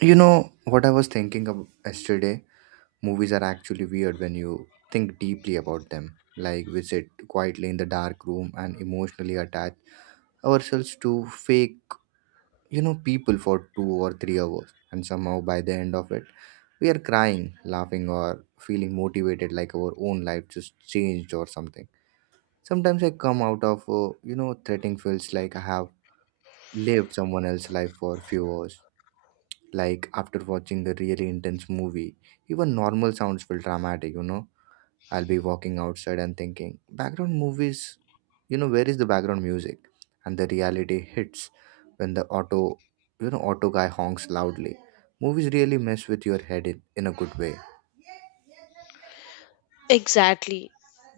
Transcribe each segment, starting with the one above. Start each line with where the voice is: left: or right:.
right: You know what I was thinking of yesterday? Movies are actually weird when you think deeply about them. Like we sit quietly in the dark room and emotionally attach ourselves to fake, people for 2 or 3 hours, and somehow by the end of it, we are crying, laughing, or feeling motivated, like our own life just changed or something. Sometimes I come out of, threatening feels like I have lived someone else's life for a few hours. Like after watching a really intense movie, even normal sounds feel dramatic. I'll be walking outside and thinking background movies. Where is the background music? And the reality hits when the auto you know auto guy honks loudly. Movies really mess with your head in a good way.
left: Exactly.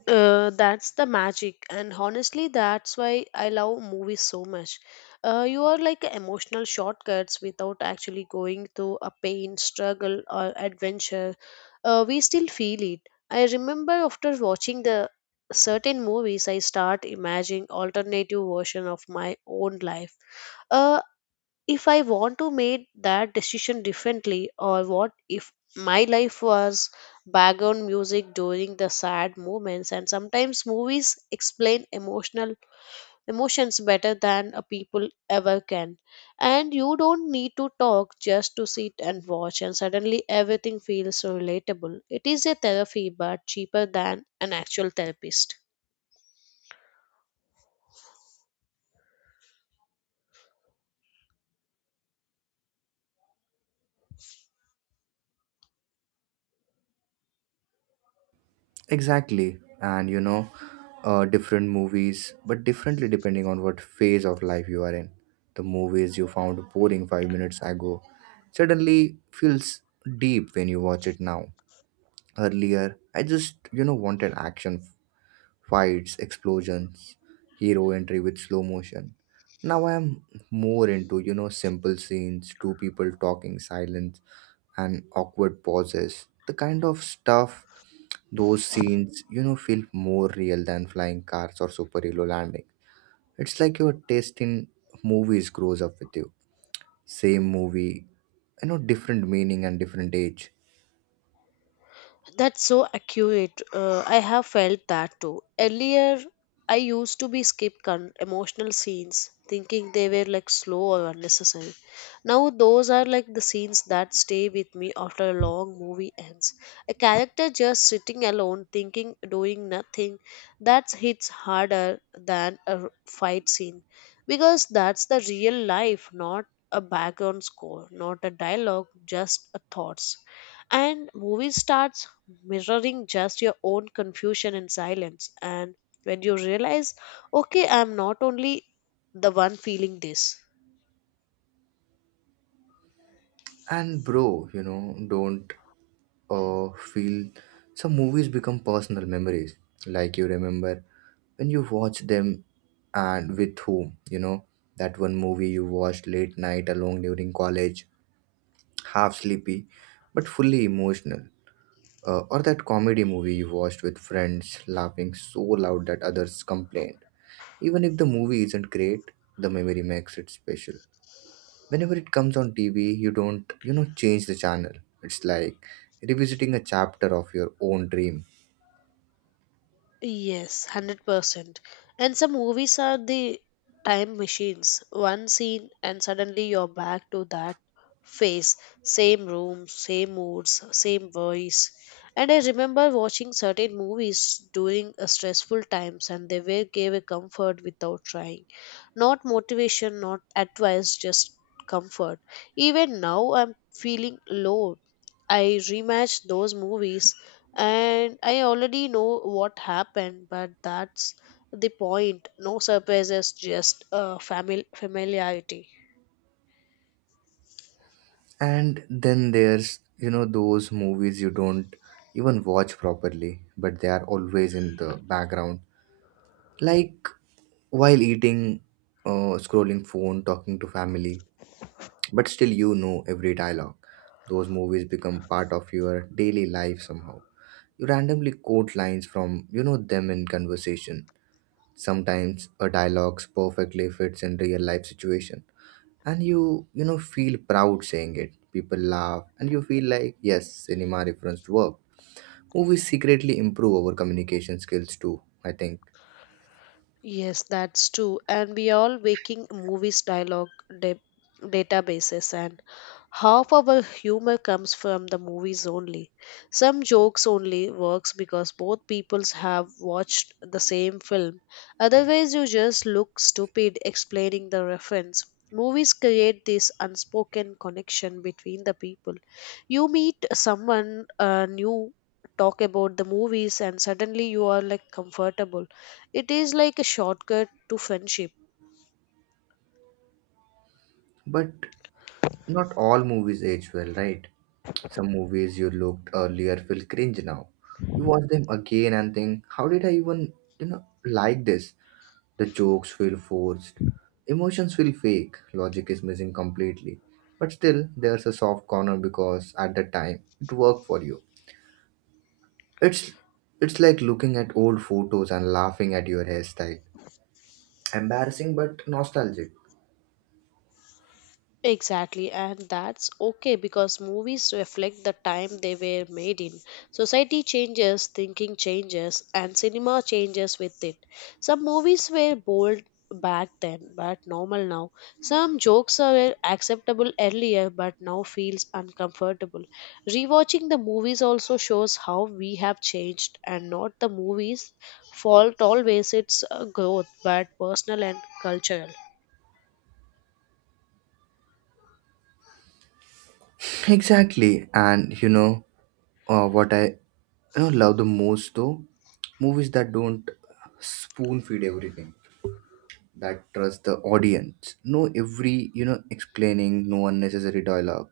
left: That's the magic, and honestly, that's why I love movies so much. You are like emotional shortcuts without actually going through a pain, struggle, or adventure. We still feel it. I remember after watching the certain movies, I start imagining alternative version of my own life. Uh, if I want to make that decision differently, or what if my life was background music during the sad moments, and sometimes movies explain emotional emotions better than a people ever can. And you don't need to talk, just to sit and watch, and suddenly everything feels so relatable. It is a therapy but cheaper than an actual therapist.
right: Exactly. And different movies, but differently depending on what phase of life you are in. The movies you found boring 5 minutes ago suddenly feels deep when you watch it now. Earlier, I just, wanted action, fights, explosions, hero entry with slow motion. Now I am more into, simple scenes, two people talking, silence, and awkward pauses. The kind of stuff those scenes, feel more real than flying cars or superhero landing. It's like your taste in movies grows up with you. Same movie, different meaning and different age.
left: That's so accurate. I have felt that too. Earlier, I used to be skip emotional scenes, thinking they were like slow or unnecessary. Now, those are like the scenes that stay with me after a long movie ends. A character just sitting alone, thinking, doing nothing, that hits harder than a fight scene because that's the real life, not a background score, not a dialogue, just a thoughts. And movie starts mirroring just your own confusion and silence. And when you realize, okay, I'm not only the one feeling this.
right: And bro, don't feel some movies become personal memories. Like you remember when you watch them and with whom, that one movie you watched late night alone during college, half sleepy, but fully emotional. Or that comedy movie you watched with friends laughing so loud that others complained. Even if the movie isn't great, the memory makes it special. Whenever it comes on TV, you don't, change the channel. It's like revisiting a chapter of your own dream.
left: Yes, 100%. And some movies are the time machines. One scene, and suddenly you're back to that phase. Same room, same moods, same voice. And I remember watching certain movies during stressful times, and they were gave a comfort without trying. Not motivation, not advice, just comfort. Even now, I'm feeling low. I rematch those movies and I already know what happened, but that's the point. No surprises, just familiarity.
right: And then there's, those movies you don't even watch properly, but they are always in the background. Like while eating, scrolling phone, talking to family, but still every dialogue. Those movies become part of your daily life somehow. You randomly quote lines from them in conversation. Sometimes a dialogue perfectly fits in real life situation and you know feel proud saying it. People laugh and you feel like yes, cinema referenced work. Movies secretly improve our communication skills too, I think.
left: Yes, that's true. And we all waking movies dialogue da- databases, and half our humor comes from the movies only. Some jokes only works because both peoples have watched the same film. Otherwise you just look stupid explaining the reference. Movies create this unspoken connection between the people. You meet someone new, talk about the movies and suddenly you are like comfortable. It is like a shortcut to friendship.
right: But not all movies age well, right? Some movies you looked earlier feel cringe now. You watch them again and think, how did I even, like this? The jokes feel forced. Emotions feel fake. Logic is missing completely. But still, there's a soft corner because at the time it worked for you. It's it's like looking at old photos and laughing at your hairstyle. Embarrassing but nostalgic.
left: Exactly, and that's okay because movies reflect the time they were made in. Society changes, thinking changes, and cinema changes with it. Some movies were bold back then but normal now. Some jokes were acceptable earlier but now feels uncomfortable. Rewatching the movies also shows how we have changed and not the movies fault always. It's growth but personal and cultural.
right: Exactly. And what I love the most, though, movies that don't spoon feed everything, that trust the audience. No, every explaining, no unnecessary dialogue,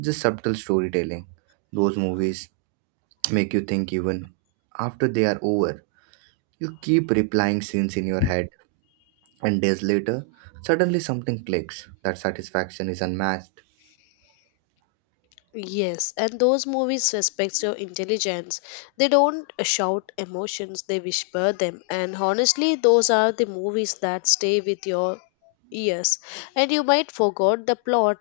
right: just subtle storytelling. Those movies make you think even after they are over. You keep replying scenes in your head, and days later, suddenly something clicks. That satisfaction is unmatched.
left: Yes, and those movies respects your intelligence. They don't shout emotions, they whisper them. And honestly, those are the movies that stay with your ears. And you might forgot the plot,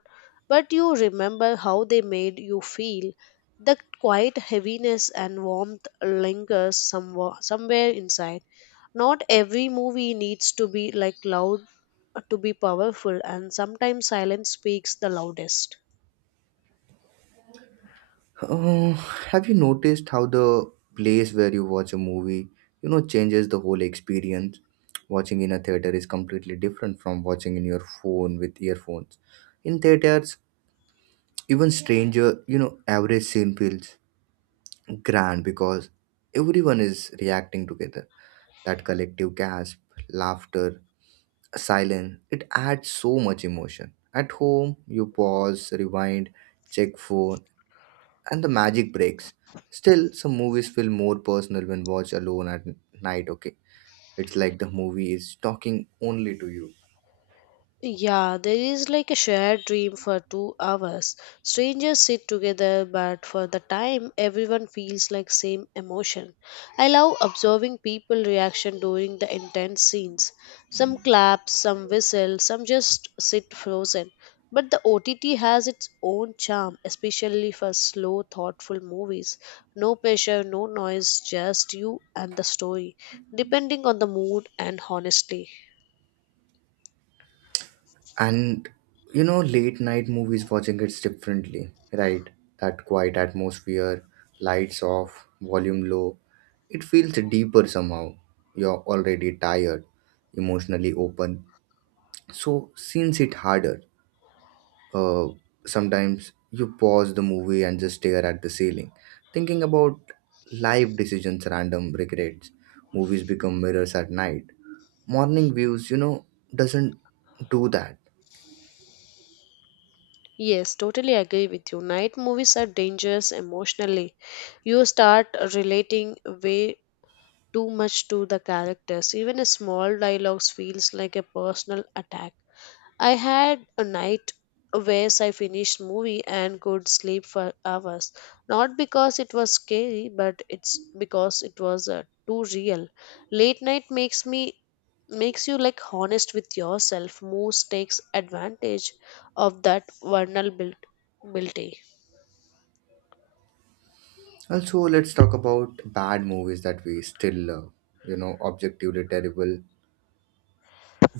left: but you remember how they made you feel. The quiet heaviness and warmth lingers somewhere inside. Not every movie needs to be like loud to be powerful, and sometimes silence speaks the loudest.
right: Uh, have you noticed how the place where you watch a movie, changes the whole experience? Watching in a theater is completely different from watching in your phone with earphones. In theaters, even stranger, average scene feels grand because everyone is reacting together. That collective gasp, laughter, silence, it adds so much emotion. At home, you pause, rewind, check phone, and the magic breaks. Still, some movies feel more personal when watched alone at night, okay? It's like the movie is talking only to you.
left: Yeah, there is like a shared dream for 2 hours. Strangers sit together, but for the time, everyone feels like same emotion. I love observing people reaction during the intense scenes. Some clap, some whistle, some just sit frozen. But the OTT has its own charm, especially for slow, thoughtful movies. No pressure, no noise, just you and the story, depending on the mood and honestly.
right: And late night movies watching it's differently, right? That quiet atmosphere, lights off, volume low. It feels deeper somehow. You're already tired, emotionally open. So scenes hit harder. Uh, Sometimes you pause the movie and just stare at the ceiling, thinking about life decisions, random regrets. Movies become mirrors at night. Morning views, doesn't do that.
left: Yes, totally agree with you. Night movies are dangerous emotionally. You start relating way too much to the characters. Even a small dialogues feels like a personal attack. I had a night where I finished movie and could sleep for hours. Not because it was scary, but it's because it was too real. Late night makes you like honest with yourself. Moose takes advantage of that vulnerability.
right: Also, let's talk about bad movies that we still love. You know, objectively terrible,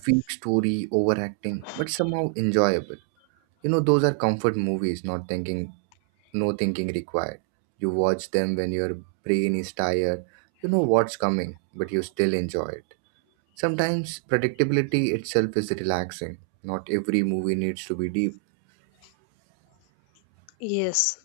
right: weak story, overacting, but somehow enjoyable. You know, those are comfort movies, not thinking, no thinking required. You watch them when your brain is tired. You know what's coming, but you still enjoy it. Sometimes predictability itself is relaxing. Not every movie needs to be deep.
left: Yes.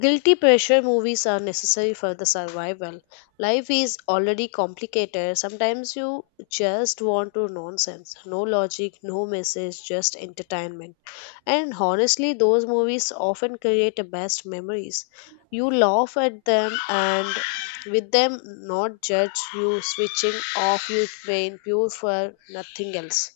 left: Guilty pressure movies are necessary for the survival. Life is already complicated. Sometimes you just want to nonsense. No logic, no message, just entertainment. And honestly, those movies often create the best memories. You laugh at them and with them, not judge you switching off your brain pure for nothing else.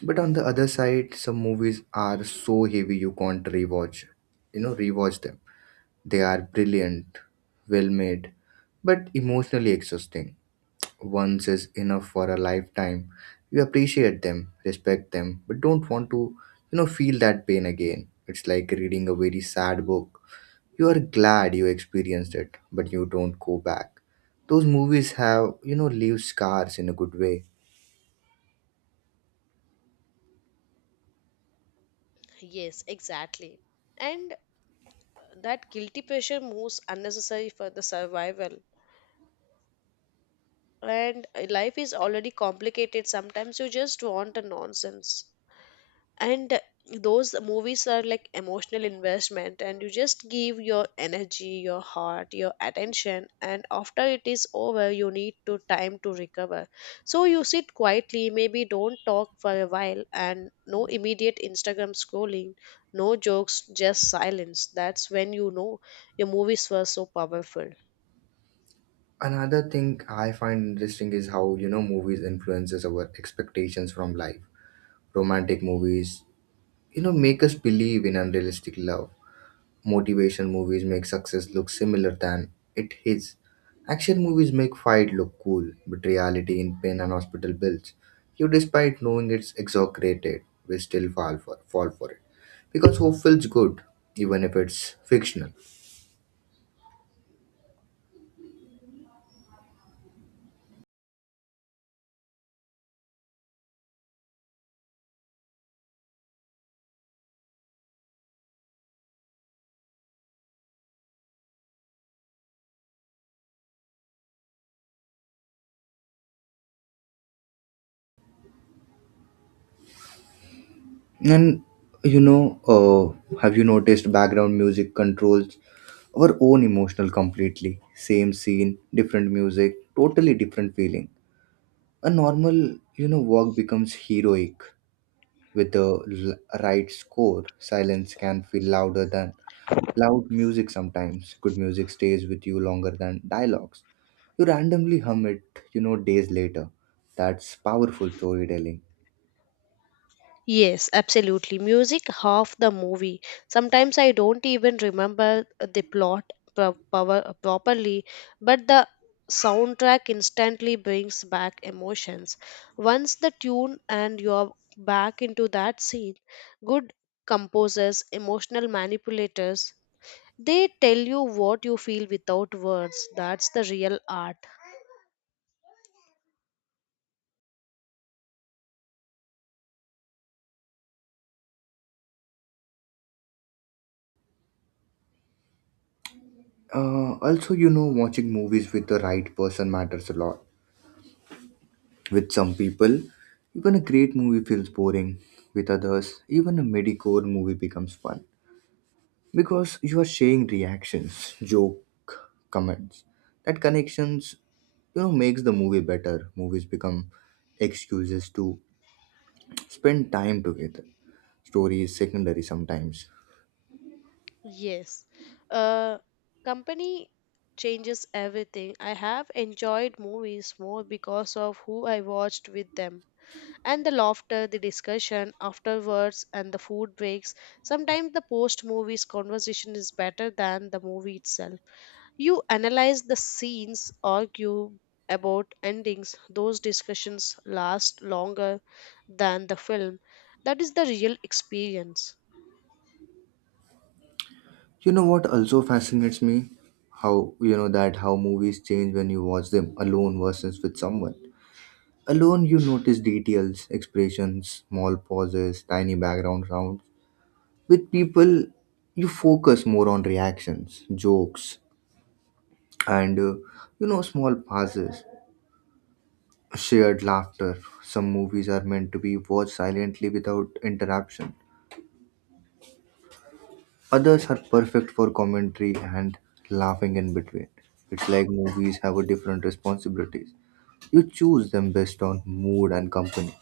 right: But on the other side, some movies are so heavy you can't rewatch. Rewatch them. They are brilliant, well made, but emotionally exhausting. Once is enough for a lifetime. You appreciate them, respect them, but don't want to, feel that pain again. It's like reading a very sad book. You are glad you experienced it, but you don't go back. Those movies have, leave scars in a good way.
left: Yes, exactly. And that guilty pressure moves unnecessary for the survival, and life is already complicated, sometimes you just want a nonsense, and those movies are like emotional investment, and you just give your energy, your heart, your attention, and after it is over you need to time to recover. So you sit quietly, maybe don't talk for a while, and no immediate Instagram scrolling, no jokes, just silence. That's when you know your movies were so powerful.
right: Another thing I find interesting is how, movies influences our expectations from life. Romantic movies, make us believe in unrealistic love. Motivation movies make success look similar than it is. Action movies make fight look cool, but reality in pain and hospital bills. You, despite knowing it's exaggerated, we still fall for it because hope feels good, even if it's fictional. And have you noticed background music controls our own emotional completely? Same scene, different music, totally different feeling. A normal, walk becomes heroic. With the right score, silence can feel louder than loud music sometimes. Good music stays with you longer than dialogues. You randomly hum it, days later. That's powerful storytelling.
left: Yes, absolutely. Music half the movie. Sometimes I don't even remember the plot properly, but the soundtrack instantly brings back emotions. Once the tune and you're back into that scene, good composers, emotional manipulators, they tell you what you feel without words. That's the real art.
right: Also, watching movies with the right person matters a lot. With some people, even a great movie feels boring. With others, even a midi core movie becomes fun, because you are sharing reactions, joke comments. That connections makes the movie better. Movies become excuses to spend time together. Story is secondary sometimes.
left: Yes. Uh, company changes everything. I have enjoyed movies more because of who I watched with them. And the laughter, the discussion afterwards, and the food breaks. Sometimes the post movies conversation is better than the movie itself. You analyze the scenes, argue about endings. Those discussions last longer than the film. That is the real experience.
right: What also fascinates me, how you know that how movies change when you watch them alone versus with someone. Alone, you notice details, expressions, small pauses, tiny background sounds. With people, you focus more on reactions, jokes, and small pauses, shared laughter. Some movies are meant to be watched silently without interruption, others are perfect for commentary and laughing in between. It's like movies have a different responsibilities. You choose them based on mood and company.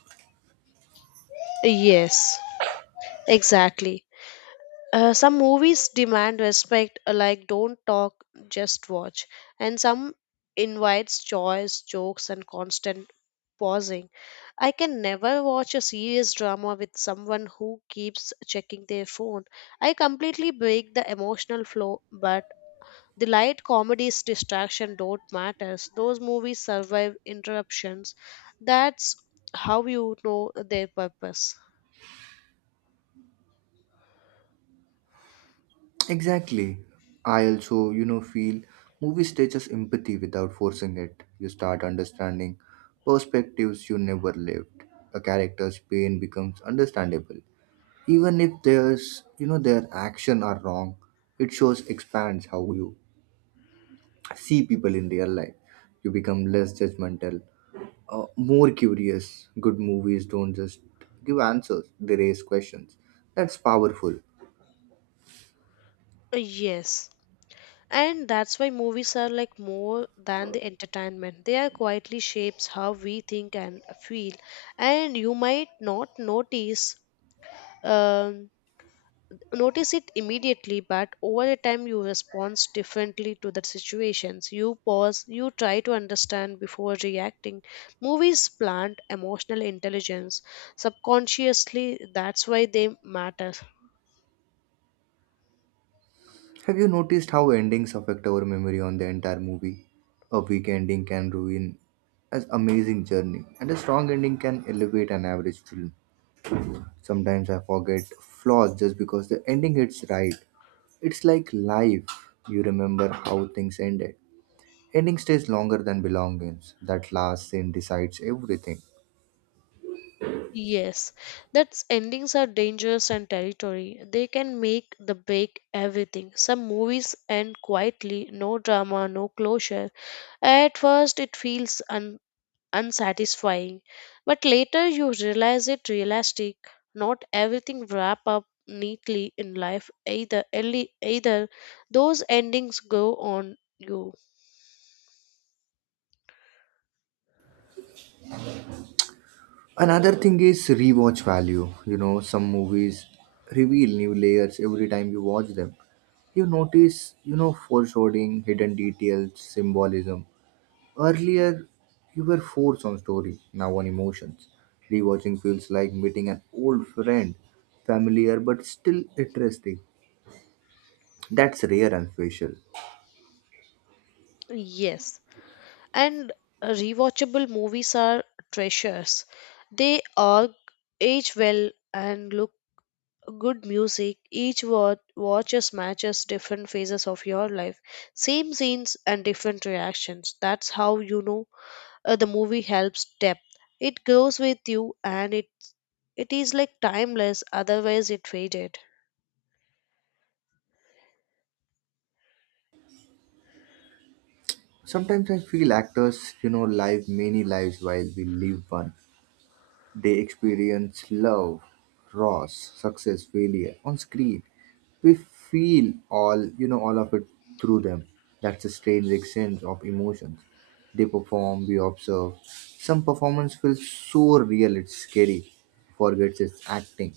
left: Yes, exactly. Some movies demand respect, like don't talk, just watch, and some invites joys, jokes, and constant pausing. I can never watch a serious drama with someone who keeps checking their phone. I completely break the emotional flow, but the light comedies distraction don't matters. Those movies survive interruptions. That's how you know their purpose.
right: Exactly. I also feel movies teach us empathy without forcing it. You start understanding perspectives you never lived. A character's pain becomes understandable, even if there's their action are wrong. It shows expands how you see people in real life. You become less judgmental, more curious. Good movies don't just give answers, they raise questions. That's powerful.
left: Yes. And that's why movies are like more than the entertainment. They are quietly shapes how we think and feel. And you might not notice um, notice it immediately, but over a time you respond differently to the situations. You pause, you try to understand before reacting. Movies plant emotional intelligence subconsciously. That's why they matter.
right: Have you noticed how endings affect our memory on the entire movie? A weak ending can ruin an amazing journey, and a strong ending can elevate an average film. Sometimes I forget flaws just because the ending hits right. It's like life. You remember how things ended. Ending stays longer than belongings. That last scene decides everything.
left: Yes, that's endings are dangerous and territory. They can make the break everything. Some movies end quietly, no drama, no closure. At first, it feels unsatisfying, but later you realize it realistic. Not everything wrap up neatly in life either. Early, either those endings go on you.
right: Another thing is rewatch value. Some movies reveal new layers every time you watch them. You notice, foreshadowing, hidden details, symbolism. Earlier, you were forced on story, now on emotions. Rewatching feels like meeting an old friend, familiar but still interesting. That's rare and special.
left: Yes. And rewatchable movies are treasures. They all age well and look good music. Each watches matches different phases of your life, same scenes and different reactions. That's how you know the movie helps depth. It grows with you and it is like timeless. Otherwise, it faded.
right: Sometimes I feel actors, live many lives while we live one. They experience love, loss, success, failure on screen. We feel all, all of it through them. That's a strange exchange of emotions. They perform, we observe. Some performance feels so real, it's scary. Forgets its acting.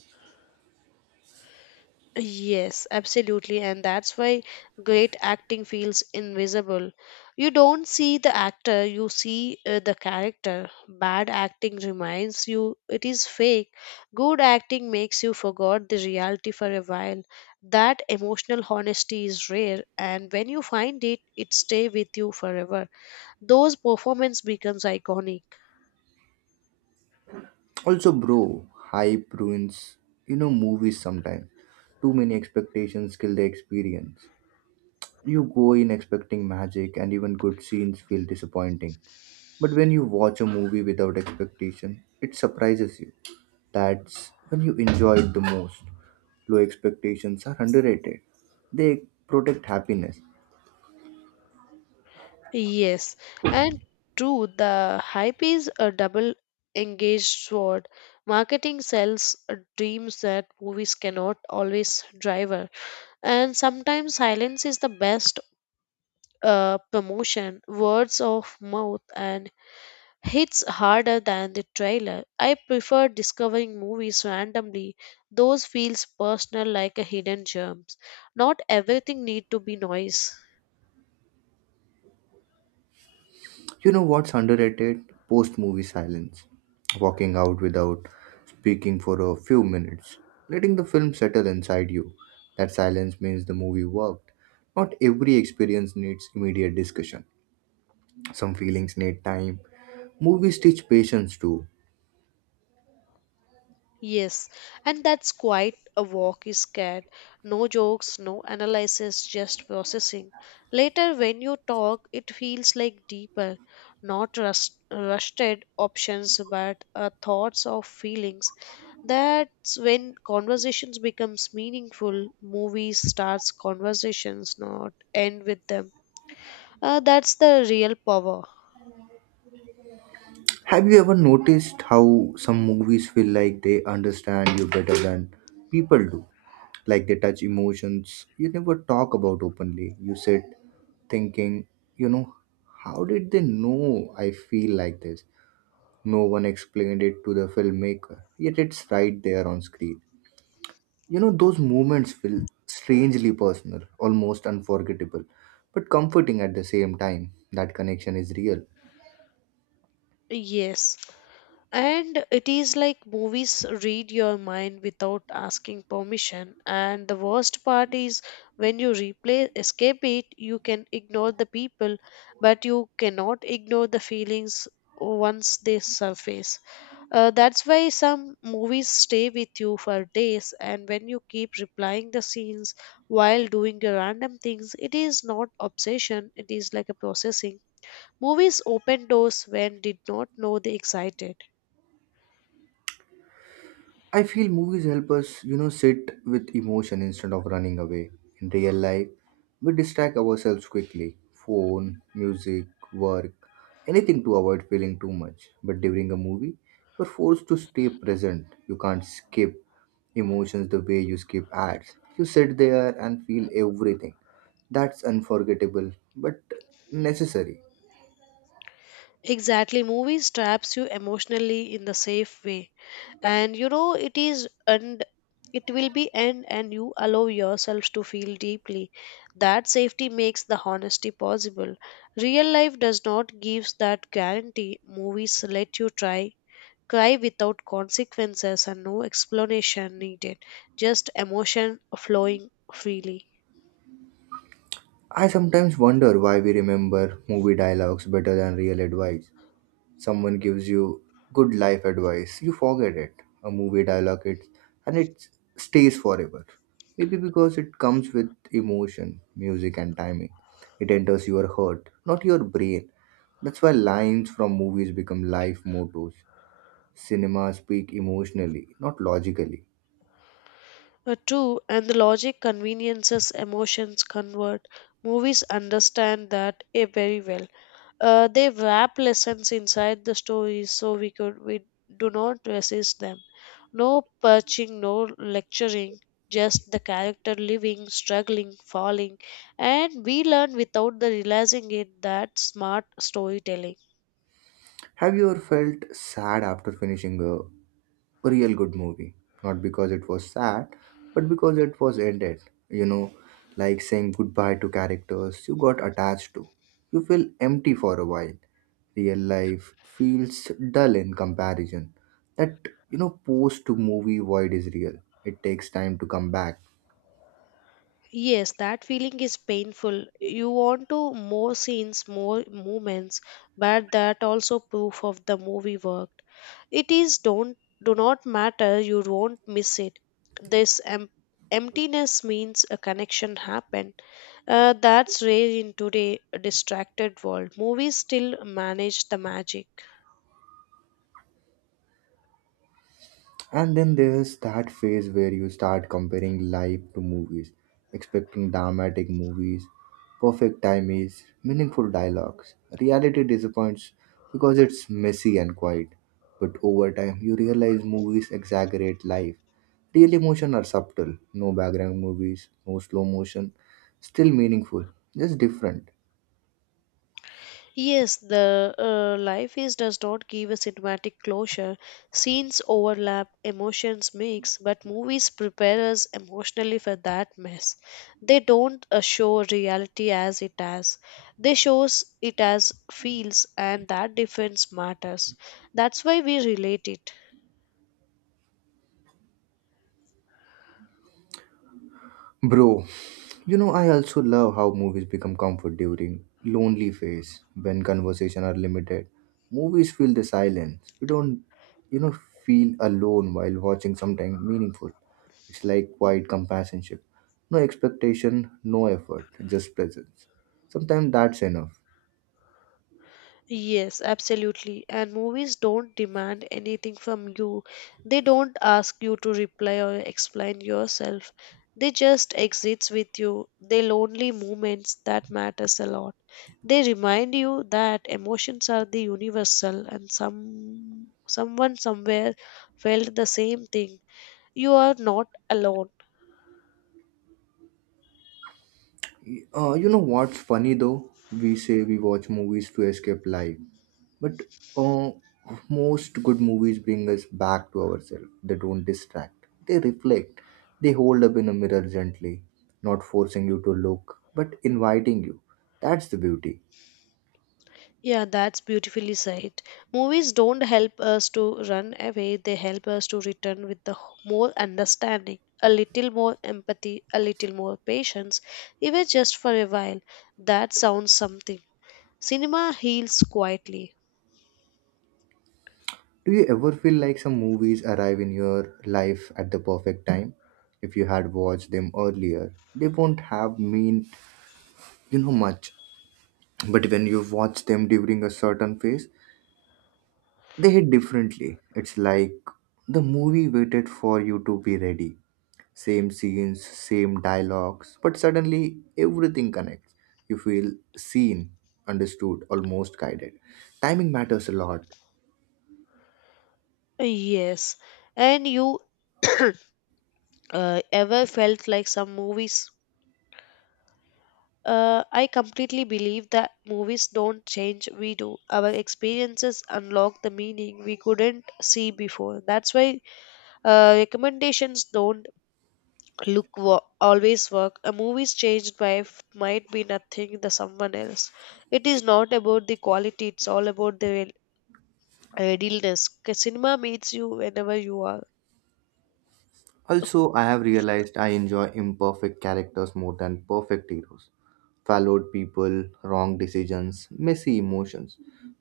left: Yes, absolutely, and that's why great acting feels invisible. You don't see the actor, you see the character. Bad acting reminds you it is fake. Good acting makes you forget the reality for a while. That emotional honesty is rare, and when you find it, it stays with you forever. Those performance becomes iconic.
right: Also, bro, hype ruins, movies sometimes. Too many expectations kill the experience. You go in expecting magic, and even good scenes feel disappointing. But when you watch a movie without expectation, it surprises you. That's when you enjoy it the most. Low expectations are underrated, they protect happiness.
left: Yes, and true, the hype is a double engaged sword. Marketing sells dreams that movies cannot always deliver, and sometimes silence is the best promotion. Words of mouth and hits harder than the trailer. I prefer discovering movies randomly. Those feels personal like a hidden germs. Not everything need to be noise.
right: You know what's underrated? Post movie silence. Walking out without speaking for a few minutes, letting the film settle inside you. That silence means the movie worked. Not every experience needs immediate discussion. Some feelings need time. Movies teach patience too.
left: Yes, and that's quite a walk is scared. No jokes, no analysis, just processing. Later, when you talk, it feels like deeper, not rusted options, but thoughts or feelings. That's when conversations becomes meaningful. Movies starts conversations, not end with them. That's the real power.
right: Have you ever noticed how some movies feel like they understand you better than people do? Like they touch emotions you never talk about openly. You sit thinking, you know, how did they know I feel like this? No one explained it to the filmmaker, yet it's right there on screen. Those moments feel strangely personal, almost unforgettable, but comforting at the same time. That connection is real.
left: Yes. And it is like movies read your mind without asking permission. And the worst part is when you replay escape it, you can ignore the people, but you cannot ignore the feelings once they surface. That's why some movies stay with you for days. And when you keep replying the scenes while doing your random things, it is not obsession. It is like a processing. Movies open doors when did not know they excited.
right: I feel movies help us, sit with emotion instead of running away. In real life, we distract ourselves quickly, phone, music, work, anything to avoid feeling too much. But during a movie, you're forced to stay present. You can't skip emotions the way you skip ads. You sit there and feel everything. That's unforgettable, but necessary.
left: Exactly, movies traps you emotionally in the safe way, and you know it is and it will be end, and you allow yourselves to feel deeply. That safety makes the honesty possible. Real life does not gives that guarantee. Movies let you try, cry without consequences and no explanation needed, just emotion flowing freely.
right: I sometimes wonder why we remember movie dialogues better than real advice. Someone gives you good life advice, you forget it. A movie dialogue, it and it stays forever. Maybe because it comes with emotion, music, and timing, it enters your heart, not your brain. That's why lines from movies become life mottos. Cinema speak emotionally, not logically.
left: True, and the logic conveniences emotions convert. Movies understand that very well. They wrap lessons inside the stories so we do not resist them. No perching, no lecturing, just the character living, struggling, falling, and we learn without the realizing it that smart storytelling.
right: Have you ever felt sad after finishing a real good movie? Not because it was sad, but because it was ended. You know, like saying goodbye to characters you got attached to. You feel empty for a while. Real life feels dull in comparison. That post to movie void is real. It takes time to come back.
left: Yes, that feeling is painful. You want to more scenes, more moments, but that also proof of the movie worked. It is don't do not matter. You won't miss it. This emptiness means a connection happened. That's rare in today distracted world. Movies still manage the magic.
right: And then there's that phase where you start comparing life to movies, expecting dramatic movies, perfect timies, meaningful dialogues. Reality disappoints because it's messy and quiet. But over time, you realize movies exaggerate life. Real emotion are subtle, no background movies, no slow motion, still meaningful, just different.
left: Yes, the life is does not give a cinematic closure. Scenes overlap, emotions mix, but movies prepare us emotionally for that mess. They don't show reality as it as. They shows it as feels, and that difference matters. That's why we relate it.
right: Bro, I also love how movies become comfort during lonely phase when conversation are limited. Movies fill the silence. You don't you know feel alone while watching something meaningful. It's like quiet companionship. No expectation, no effort, just presence. Sometimes that's enough.
left: Yes, absolutely. And movies don't demand anything from you. They don't ask you to reply or explain yourself. They just exist with you. They lonely moments that matters a lot. They remind you that emotions are the universal and someone somewhere felt the same thing. You are not alone.
right: You know what's funny though? We say we watch movies to escape life, but uh, most good movies bring us back to ourselves. They don't distract, they reflect. They hold up in a mirror gently, not forcing you to look, but inviting you. That's the beauty.
left: Yeah, that's beautifully said. Movies don't help us to run away, they help us to return with the more understanding, a little more empathy, a little more patience, even just for a while. That sounds something. Cinema heals quietly.
right: Do you ever feel like some movies arrive in your life at the perfect time? If you had watched them earlier, they won't have mean much. But when you watch them during a certain phase, they hit differently. It's like the movie waited for you to be ready. Same scenes, same dialogues, but suddenly everything connects. You feel seen, understood, almost guided. Timing matters a lot.
left: Yes. And you ever felt like some movies? I completely believe that movies don't change, we do. Our experiences unlock the meaning we couldn't see before. That's why recommendations don't always work. A movie's changed by might be nothing the someone else. It is not about the quality. It's all about the readiness. 'Cause cinema meets you whenever you are.
right: Also, I have realized I enjoy imperfect characters more than perfect heroes. Followed people, wrong decisions, messy emotions.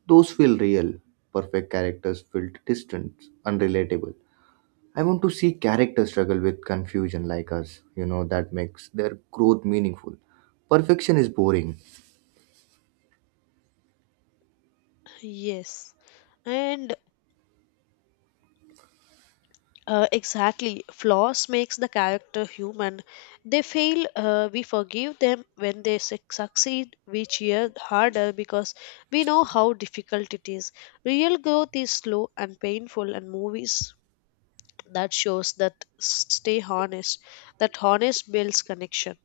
right: Those feel real. Perfect characters feel distant, unrelatable. I want to see characters struggle with confusion like us. That makes their growth meaningful. Perfection is boring.
left: Yes, and exactly flaws makes the character human. They fail, we forgive them. When they succeed, we cheer harder because we know how difficult it is. Real growth is slow and painful, and movies that shows that stay honest that honest builds connection.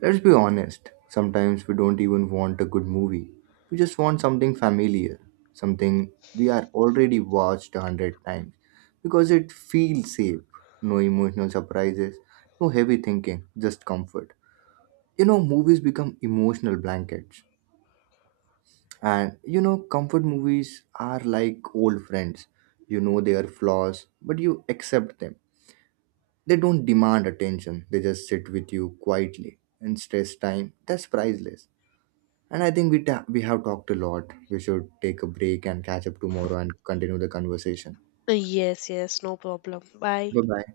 right: Let's be honest, sometimes we don't even want a good movie. We just want something familiar, something we are already watched 100 times because it feels safe. No emotional surprises, no heavy thinking, just comfort. Movies become emotional blankets. And comfort movies are like old friends. You know their flaws, but you accept them. They don't demand attention, they just sit with you quietly. In stress time, that's priceless. And I think we we have talked a lot. We should take a break and catch up tomorrow and continue the conversation.
left: Yes, yes, no problem, bye.
right: Bye bye.